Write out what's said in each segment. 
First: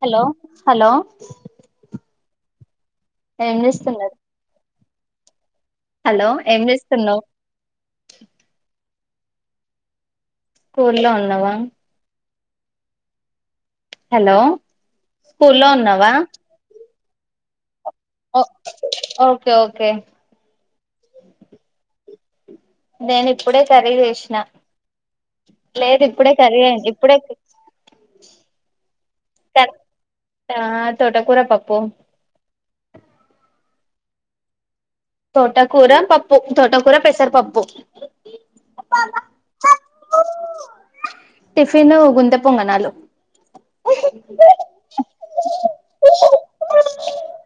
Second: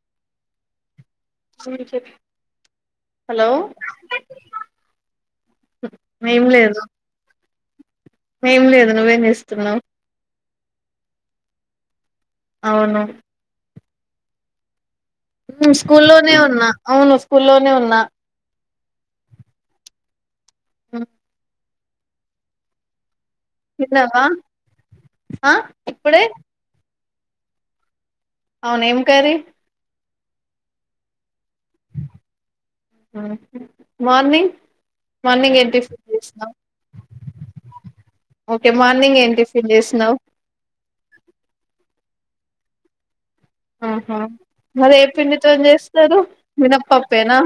Hello hello hello ఏం చేస్తున్నారు hello మేం ఏం లేదు చేస్తున్నవ్ మేం లేదు నువ్వేం చేస్తున్నావు స్కూల్లో ఉన్నవా అవును హలో స్కూల్లో స్కూఉమ్ ఉన్నావా ల్లోనే ఉన్నా అవును స్కూల్లోనే ఉన్నా ఒ ఓకే ఓకే ఉ నేను ఇప్పుడే కర్రీ తిన్నావా చేశిన లేదు ఇప్పుడే కర్రీ అండి ఇప్పుడే అవున ఏం కర్రి కర్ ఆ తోట కూర పప్పు ఆహా మార్నింగ్ మార్నింగ్ ఏం తోటకూర టిఫిన్ పప్పు చేసినావ్ తోటకూర పెసరపప్పు ఓకే మార్నింగ్ ఏం టిఫిన్ చేసినవ్ త్త పొంగనాలు ఆహా మరి ఏ పిండితో చేస్తారు మినప్పప్పేనా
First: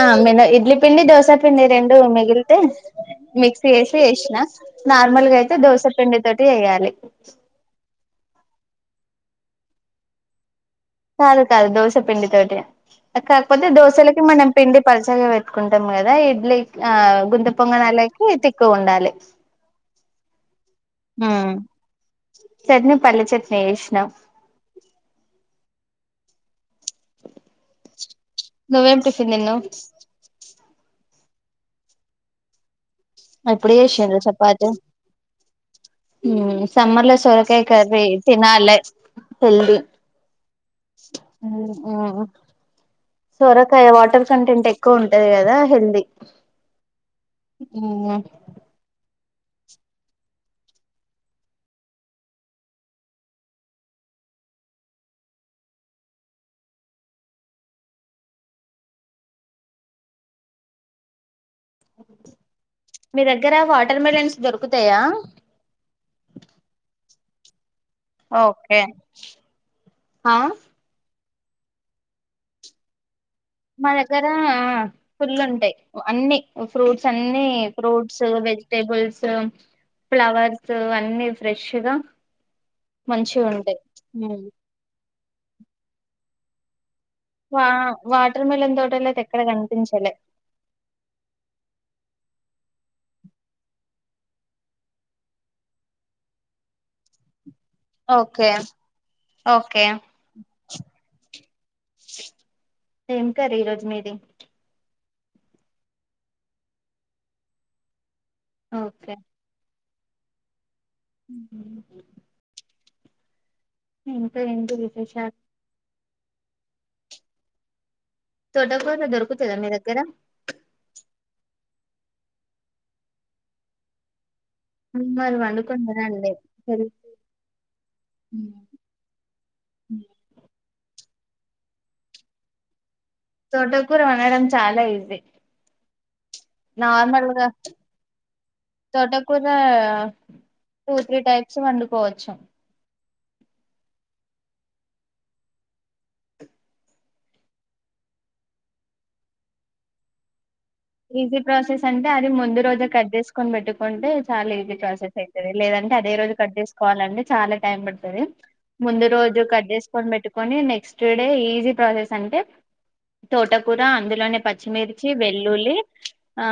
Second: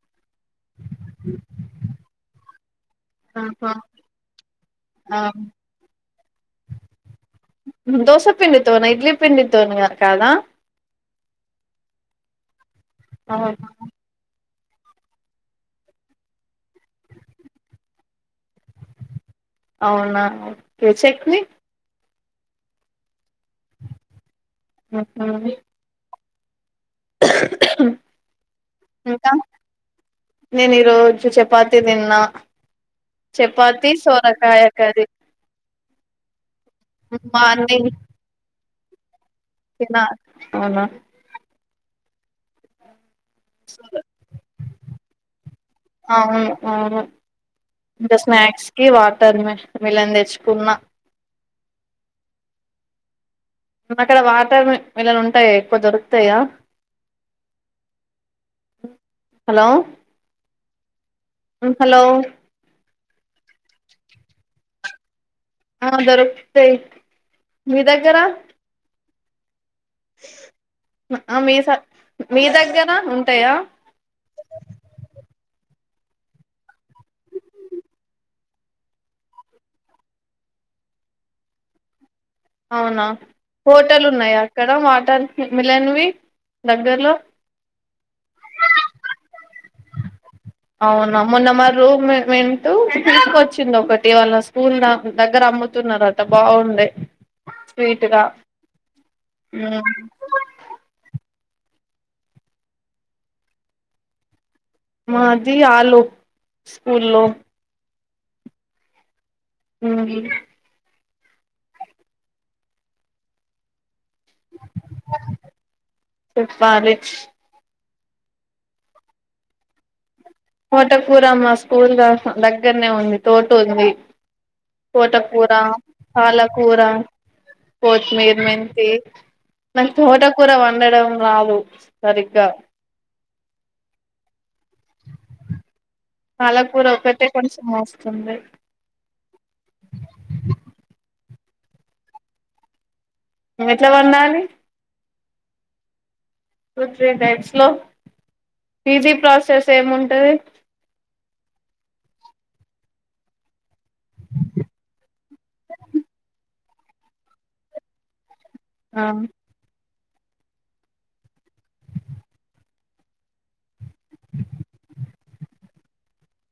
ఆ మిన ఇడ్లీ పిండి దోసా పిండి రెండు మిగిలితే మిక్సీ ఆహా వేసి చేసినా ఆ నార్మల్గా అయితే దోస పిండి తోటీ చేయాలి పిండితోన ఇడ్లీ పిండితోని కాదా కాదు కాదు దోశ పిండి తోటి కాకపోతే దోశలకి మనం పిండి పలుచగా పెట్టుకుంటం కదా ఇడ్లీ ఆ గుంత పొంగణాలకి తిక్కుగా ఉండాలి అవునా ఓకే చట్ని చట్నీ పల్లి చట్నీ చేసినాం ఉహు నువేం టిఫిన్ తిన్నవ్ చపాతీ తిన్నా ఎప్పుడు చపాతి సోరకాయ కర్రి సమ్మర్ల సోరకాయ కర్రీ తినాలే హెల్తీ తిన అవునా సొరకాయ వాటర్ కంటెంట్ ఎక్కువ ఉంటది కదా హెల్దీ అవును అవును ఇంకా స్నాక్స్ కి వాటర్ మిలన్ తెచ్చుకున్న అక్కడ వాటర్ మిలన్ ఉంటయా ఎక్కువ దొరుకుతయా హలో హలో మీ దగ్గర వాటర్ మిలన్స్ దొరుకుతయా ఆ దొరుకుతయి మీ దగ్గర ఓకే ఆ మీ స మీ దగ్గర ఉంటాయా మా దగ్గర ఆ ఆ ఫుల్లుంటా టాయి అన్ని ఫ్రూట్స్ అన్ని ఫ్రూట్స్ వెజిటేబుల్స్ ఫ్లవర్స్ అన్ని ఫ్రెష్గా అవునా తోటల్ ఉన్నాయా అక్కడ వాటర్ మిలన్వి దగ్గర్లో వా వాటర్ మిలన్ తోటలయితే ఎక్కడ కనిపించాలే అవునా మొన్న మ రూమ్ వెంట్ తీసుకొచ్చింది ఒకటి వాళ్ళ స్కూల్ దగ్గర అమ్ముతున్నారు అట బాగుండే స్వీట్ గా ఓకే ఓకే ఏం కర్రీ ఈ రోజు మీది మాది ఆలు స్కూలో ఓకే ఉ ఇంకా ఏంటి విశేషాలు చెప్పాలే తోట కూరా దొరుకుతుందా మీ దగ్గర తోట కూర మా స్కూల్ దగ్గరనే ఉంది తోట ఉంది మరి తోటకూర వండుకొని తినండి పాలకూర కోతిమీర్ మెంతి మల తోట కూర వండడం రాదు సరిగ్గా తోట కూర వండడం చాలా ఈజీ పాలకూర ఒటే కొంచం వస్తుంది ఇలా కూడా టూ త్రీ టైప్స్ వండుకోవచ్చు ఎట్లా వండాలి టూ త్రీ టైట్స్ లో ఈజీ ప్రాసెస్ ఏముంటది ఈజీ ప్రాసెస్ అంటే అది ముందు రోజే కట్ చేసుకుని పెట్టుకుంటే చాలా ఈజీ ప్రాసెస్ అవుతుంది లేదంటే అంటే అదే రోజు కట్ చేసుకోవాలి ఆ ముందు రోజు కట్ చేసు కోని పెట్టుకని నెక్స్ట్ డే ఈజీ ప్రాసెస్ అంటే తో కూరా అందులోనే పచ్చిమిర్చి వెల్లులి ఆ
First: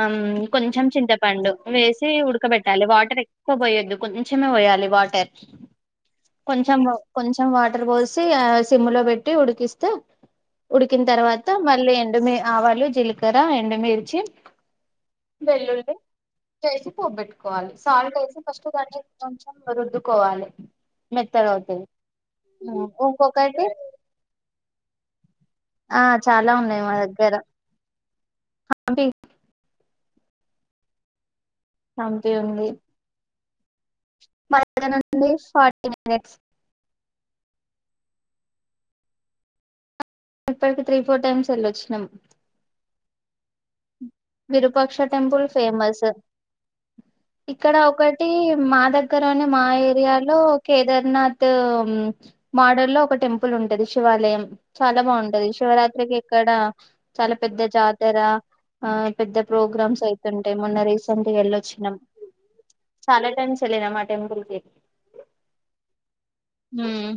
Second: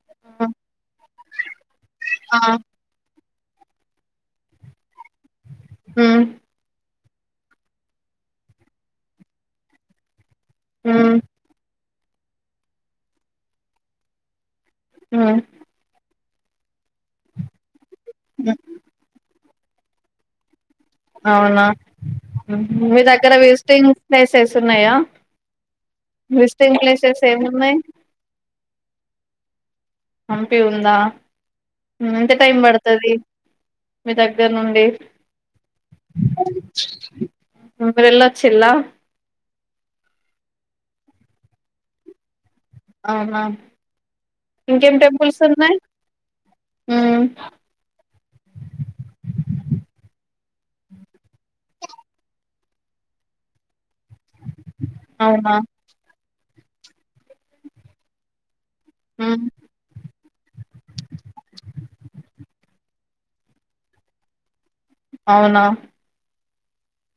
కొంచెం చింతపండు వేసి ఆ ఉడకబెట్టాలి వాటర్ ఎ క్కువ పోయొద్దు కొంచమే పోయాలి వాటర్ ఉమ్ కొంచెం కొంచెం వాటర్ పోసి ఆ సిమ్ లో పెట్టి ఉడికిస్తే ఉడికిన ఉమ్ తర్వాత మళ్ళీ ఎండు ఆవాలు జీలకర్ర ఎండుమిర్చి ఉమ్ వెల్లుల్లి చేసి పోపు పెట్టుకోవాలి సాల్ట్ వేసి ఫస్ట్ దాన్ని రుద్దుకోవాలి మెత్తగా అవునా అవుతది మీ దగ్గర ఇంకొకటి విజిటింగ్ ప్లేసెస్ ఉన్నాయా ఆ చాలా విసిటింగ్ ఉన్నాయి మా ప్లేసెస్ దగ్గర ఏం ఉన్నాయ్ హంపి అంపీ ఉందా ఎంత హంపి టైం ఉంది పడుతది మీ దగ్గర నుండి [unintelligible] మినిట్స్ మీరెల్లి వచ్చిలా ఇప్పటికి త్రీ ఫోర్ టైమ్స్ వెళ్ళొచ్చినాము అ విరుపాక్ష టెంపుల్ ఫేమస్ ఉమ్ ఇక్కడ ఒకటి మా దగ్గరన మా ఏరియాలో కేదార్నాథ్ మాడర్ లో ఒక టెంపుల్ ఉంటది శివాలయం చాలా బాగుంటది అవునా శివరాత్రికి ఇక్కడ చాలా పెద్ద జాతర ఆ పెద్ద ఉమ్ ప్రోగ్రామ్స్ అయితుంటాయి మొన్న రీసెంట్ గా వెళ్ళొచ్చినాము చాలా టైమ్స్ ఎల్లినం ఆ టెంపుల్ కి అవునా. ! ఊహ్మ్.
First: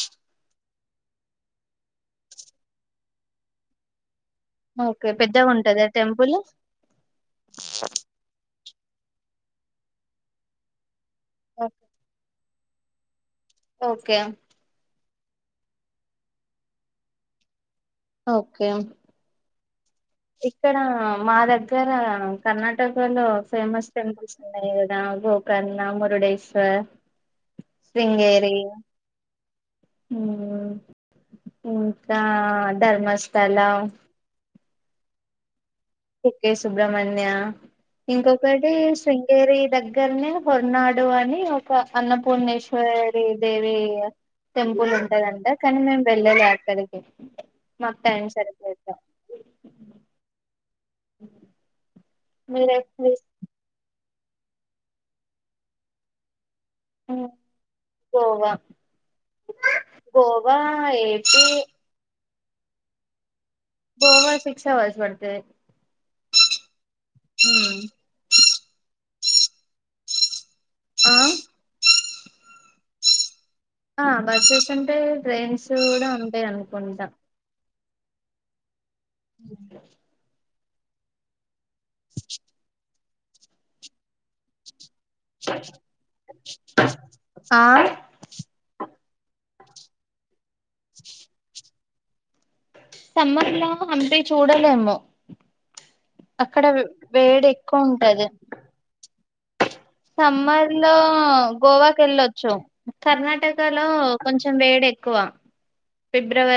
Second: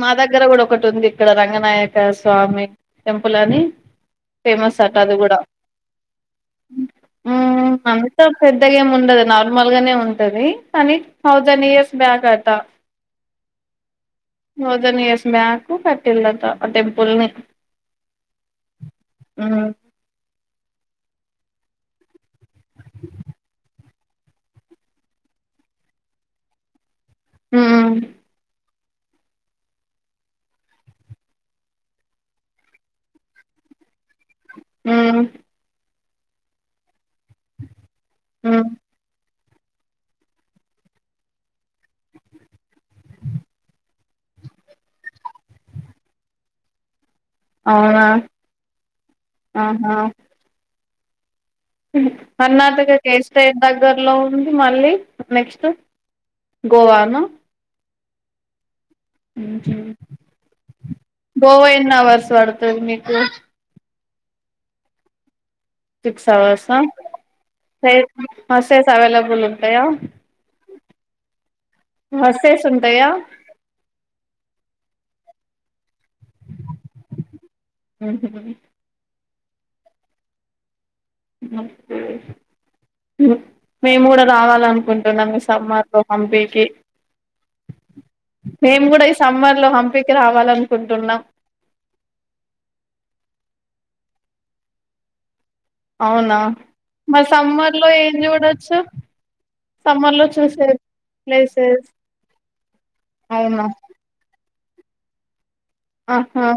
మా దగ్గర గూడా ఒకటుంది. ఇక్కడ రంగనాయక స్వామి టెంపులని. ఫేమసాట ఓకే అది గూడా. పెద్దగా ఉంటదా టెంపుల్ ఊ అంతా పెద్. ద్దగెం ఉండదు నార్మల్ గానే ఉంటది. కానీ థౌజెన్ ఇయర్స్ బ్యాక్ అటా. ! ఓకే తౌజెన్ ఇయర్స్ బ్యాకు కట్టిలట ఆ టెంపుల్ని. ! ఓకే. హ్హ. ఇక్కడ, మా దగ్గర, కర్ణాటకలో ఫేమస్ టెంపుల్స్ ఉన్నాయి గదా. ! గోకర్ణ, మురుడేశ్వర్, మ్మ్ శృంగేరి. ఊమ్మ్. ఇంకా ధర్మస్థల. మ్మ్మ్. ఎకే సుబ్రమణ్య, మ్మ్ ఇంకొకటి శ్రీ. గేరి దగ్గర్నే హొర్నాడు అని ఒక అన్నపూర్ణేశ్వరి దేవి. టెంపులుంటదంట. కానీ మేము వెళ్ళాలె అక్కడికి. మాకు అవునా! టైం సరిపోక ఆహా. ! మీరే కర్ణాటక కేస్టైట్ దగ్గర్లో ఉంది మళ్ళీ నెక్స్ట్.? గోవాను. గోవా. ఊహూ. గోవా ఏపీ గోవా ఎన్ అవర్స్ వడుతది మీకు.? గోవా సిక్స్ అవర్స్ బడుతది. సిక్స్ అవర్సా. ! సే బస్సెస్ అవెలబ్. బులుంటయా.? ! ఆ. బస్సెసుంటయా.? ఆ బస్సెసుంటాయ్, ట్రైన్స్ గూడా ఉంటాయనుకుంటా. ! ఆహా. ఉ ఊ ఒకే. మేము గూడా రావాలనుకుం. టునం సమ్మర్లో హంపికి. ఆ మేము గూడా ఇస్. సమ్మర్లో హంపికి రావాలనుకుంటున్నాం. సమ్మర్లో హంపి చూడలెమ్ము. అవునా అక్కడవ్ మరి వేడి సమ్మర్ ఎక్కువ లో ఏం ఉంటది. చూడొచ్చు లో చూసే సమ్మర్ లో, ప్లేసెస్ గోవాకెళ్ళొచ్చు. అవునా కర్ణాటకలో కొంచం. చెం వేడెక్కువ. ఆహ్హ. !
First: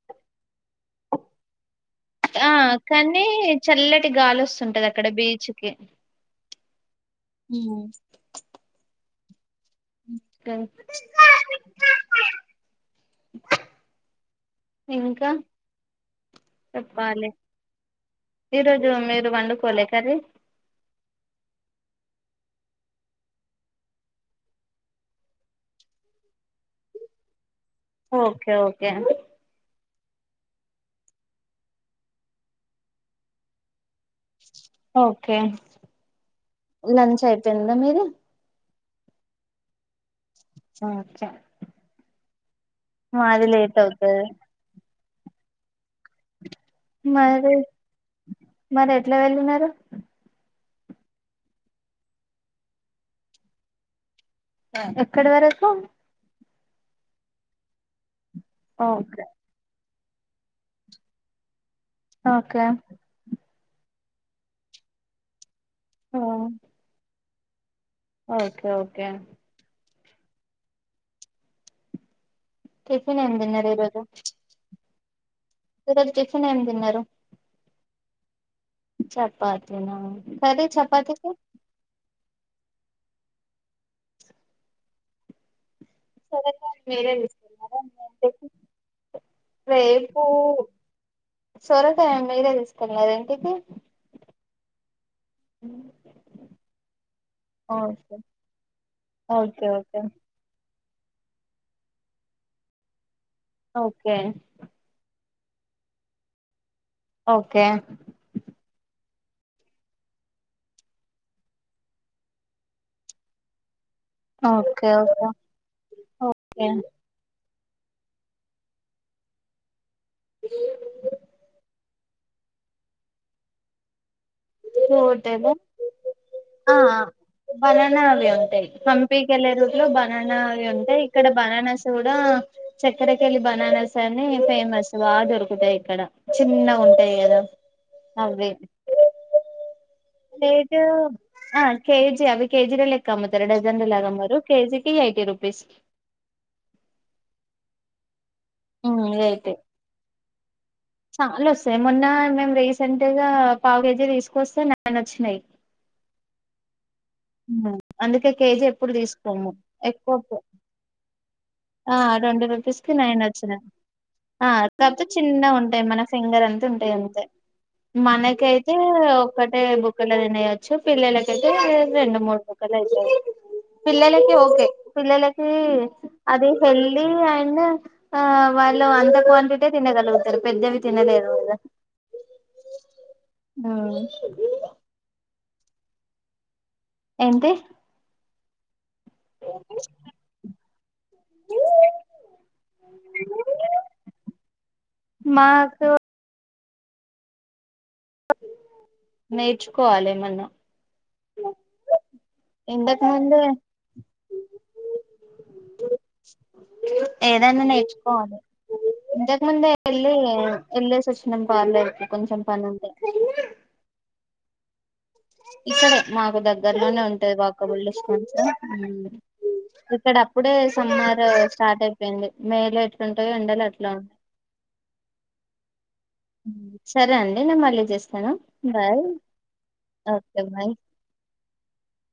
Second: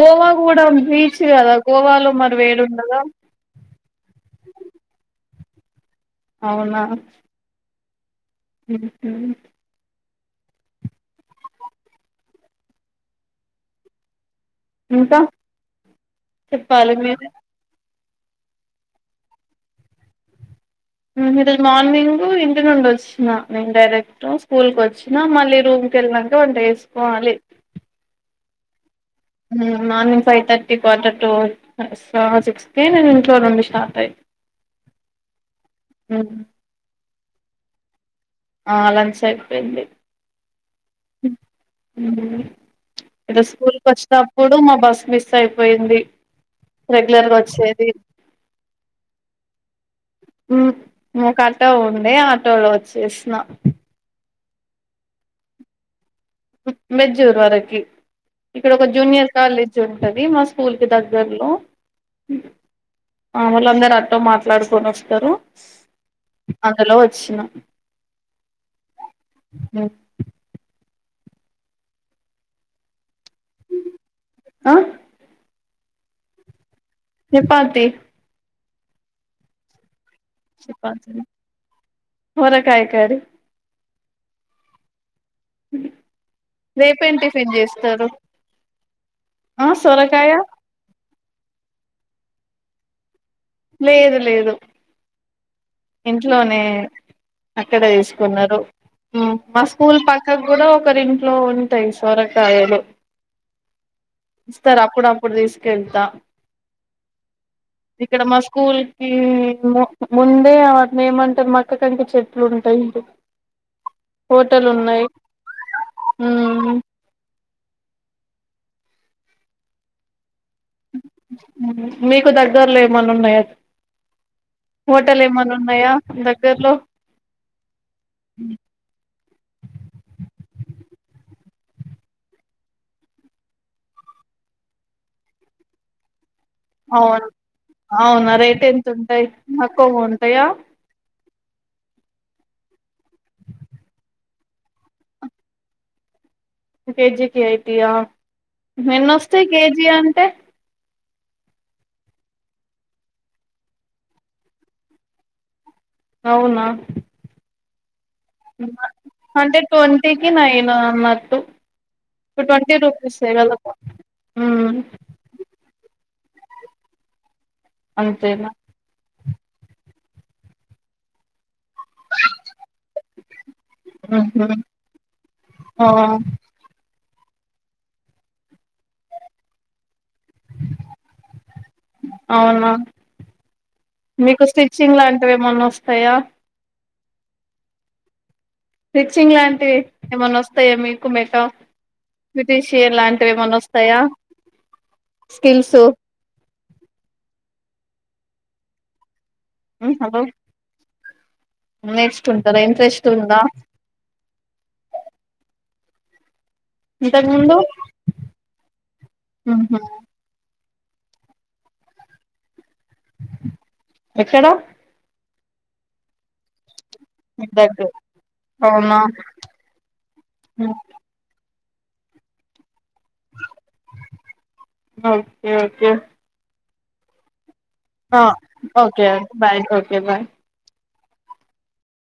గోవా గూడా బీచ్ గదా. ! ఆ కానీ చల్లటి గాలొస్తుంటది అక్కడ బీచ్కి. అవునా. ! హ్మ్. ఉహ్హు. ఒకే. ఇంకా.? చెప్పాలి మీరె. ఈరోజు మీరు వండుకోలే కర్రీ.? ఊమ్మ్ ఈరోజు మార్నింగ్ ఇంటినుండొచ్చిన నేను డైరెక్ట్ స్కూల్ కొచ్చిన మళ్ళీ రూం. కెల్నంక వంట ఏసుకోవాలి. Okay okay. ఊహ్మ్, morning five thirty, quarter to సా సిక్స్ కీ నేను ఇంట్లో నుండి స్టార్ట్ అయి. ఓకే లంచ్ అయిపోయిందా మీది ఆ లంచ్ అయిపోయింది ఓకే ఉమ్ ఇదో మాది లేట్ స్కూల్కి అవుతది వచ్చినప్పుడు మా బస్సు మిస్ అయిపోయింది రెగ్యులర్ గా మరి వచ్చేది మరి ఎట్లా వెళ్ళినారు ఉమ్ ఒక అటో ఉండే ఆటోలో వచ్చేసిన ఎక్కడ వరకు బెజూర్ వరకి ఇక్కడ ఒక ఓకే జూనియర్ కాలేజ్ జ్ ఉంటది మా స్కూల్ కి దగ్గర్లో ఓకే మామలు అందరుూ ఆటో మాట్లాడుకొని వస్తారు అందులో వచ్చిన ఓకే ఓకే టిఫెన్ ఏం తిన్నారు ఈరోజు ఆ ఈ రోజు టిఫిన్ ఏమి తిన్నారు చపాతీ చపాతిన సరే చపాతీకి సోరకాయ కర్రీ సొరకాయి మీరే రేపేం టిఫిన్ చేసుకున్నారా చేస్తారు దాంట్లోకి ఆ రేపు సొరకాయ సొరకాయ మీరే తీసుకున్నదే లేదు లేదు ఇంట్లోనే అక్కడ ఓకే వేసుకున్నారు ఉమ్ మా ఓకే స్కూల్ ఓకే పక్కకు కూడా ఒకరి ఇంట్లో ఉంటాయి సొరకాయలు ఓకే ఇస్తారు అప్పుడప్పు అప్పుడు తీసుకెళ్తా ఓకే ఇక్కడ మా స్కూల్ కి ముందే వాటిని ఏమంటారు మొక్క కంకి చెట్లు ఉంటాయ్ ఓకేఓకే ఓకే ఉమ్ ఇ మీకు దగ్గరలో ఏమన్నా ఉన్నాయా హోటల్ ఏమన్న ఉన్నాయా దగ్గరలో ఆ బనానాలు అవి ఉంటాయ్ పంపీకి వెళ్ళే రూట్లో బనానా ఉంటాయి ఇక్కడ బనానాస్ కూడా చక్కరకెలి బనానాస్ అని ఫేమస్ బాగా దొరుకుత్ తాయ్ ఇక్కడ చిన్న గ ఉంటాయి అవును కదా అవునా అవే రేట్ ఎంత ఉంటాయి తక్కువ ఉంటాయా లేదు ఆ కేజీ అవి కేజీలో లెక్క అమ్ముతారు డజన్ ల లాగా అమ్మరు కేజీకి ఎయిటీ రూపీస్ కేజీకి అఐతయా ఎన్నొస్తాయ్ ఎయిటీ కేజీ అంటే చాలా వస్సాయి మొన్న మేము రీసెంట్గా పావు కేజీ తీసుకొస్తే నైనొచ్చినాయ్ అవునా అందుకే కేజీ ఎప్పుడు తీసుకోము అంటే ఎక్కువ ట్వంటీకి నైన్ అన్నట్టు ఆ ట్వంటీ రూపీస్ కి నైన్ రూపీసే వచ్చిన కదా ఆ ఉమ్ కాకపోతే చిన్నగ ఉంటాయ్ మన ఫింగర్ అంతే ఉంటాయి అంతే అంతేనా మనకైతే ఓ క్ ఒక్కటే బుక్కల్లో తినేయొచ్చు పిల్లలకైతే తే రెండు మూడు బుక్కలు అయితాది పిల్లలకి ఉహు ఓకే పిల్లలకి ఆ పెళ్ళి అండ్ ఆ వాళ్ళు అంత క్వాంటిటె తినగలుగు తారు పెద్దవి తినలేరు గద అవునా మీకు స్టిచ్చింగ్ లాంటివి ఏమన్నా వస్తాయా ఎంటీ రిచ్చింగ్ లాంటివి ఏమన్నా వస్తాయా మీకు మెటా బ్రిటిషియన్ లాంటివి ఏమనా వస్తాయా స్కిల్స్ మాకు హలో నేర్చుకోవాలేమన్న నేర్చుకుంటారా ఇంట్రెస్ట్ ఇంతకుముందె ఉందా ఇంతకు ముందు ఏదన్నా నేర్చుకోవాలి ఇంతకు ముందే ఉహు వెళ్ళి వెళ్లేసి వచ్చినం పార్లర్ కి కొంచెం పనుండే ఎక్కడ ఇక్కడ మాకు దగ్గర లోనే ఉంటది మీ వాకబుల్ దగ్గర డిస్టెన్స్ లో అవునా ఇక్కడ అప్పుడే సమ్మరు స్టార్ట్ అయిపోయింది మేలో ఎట్లుంటయో ఎండలు అట్లా ఉం ఓకే ఓకే సరే అండి నేను మళ్ళీ చేస్తాను బాయ్ ఓకే బాయ్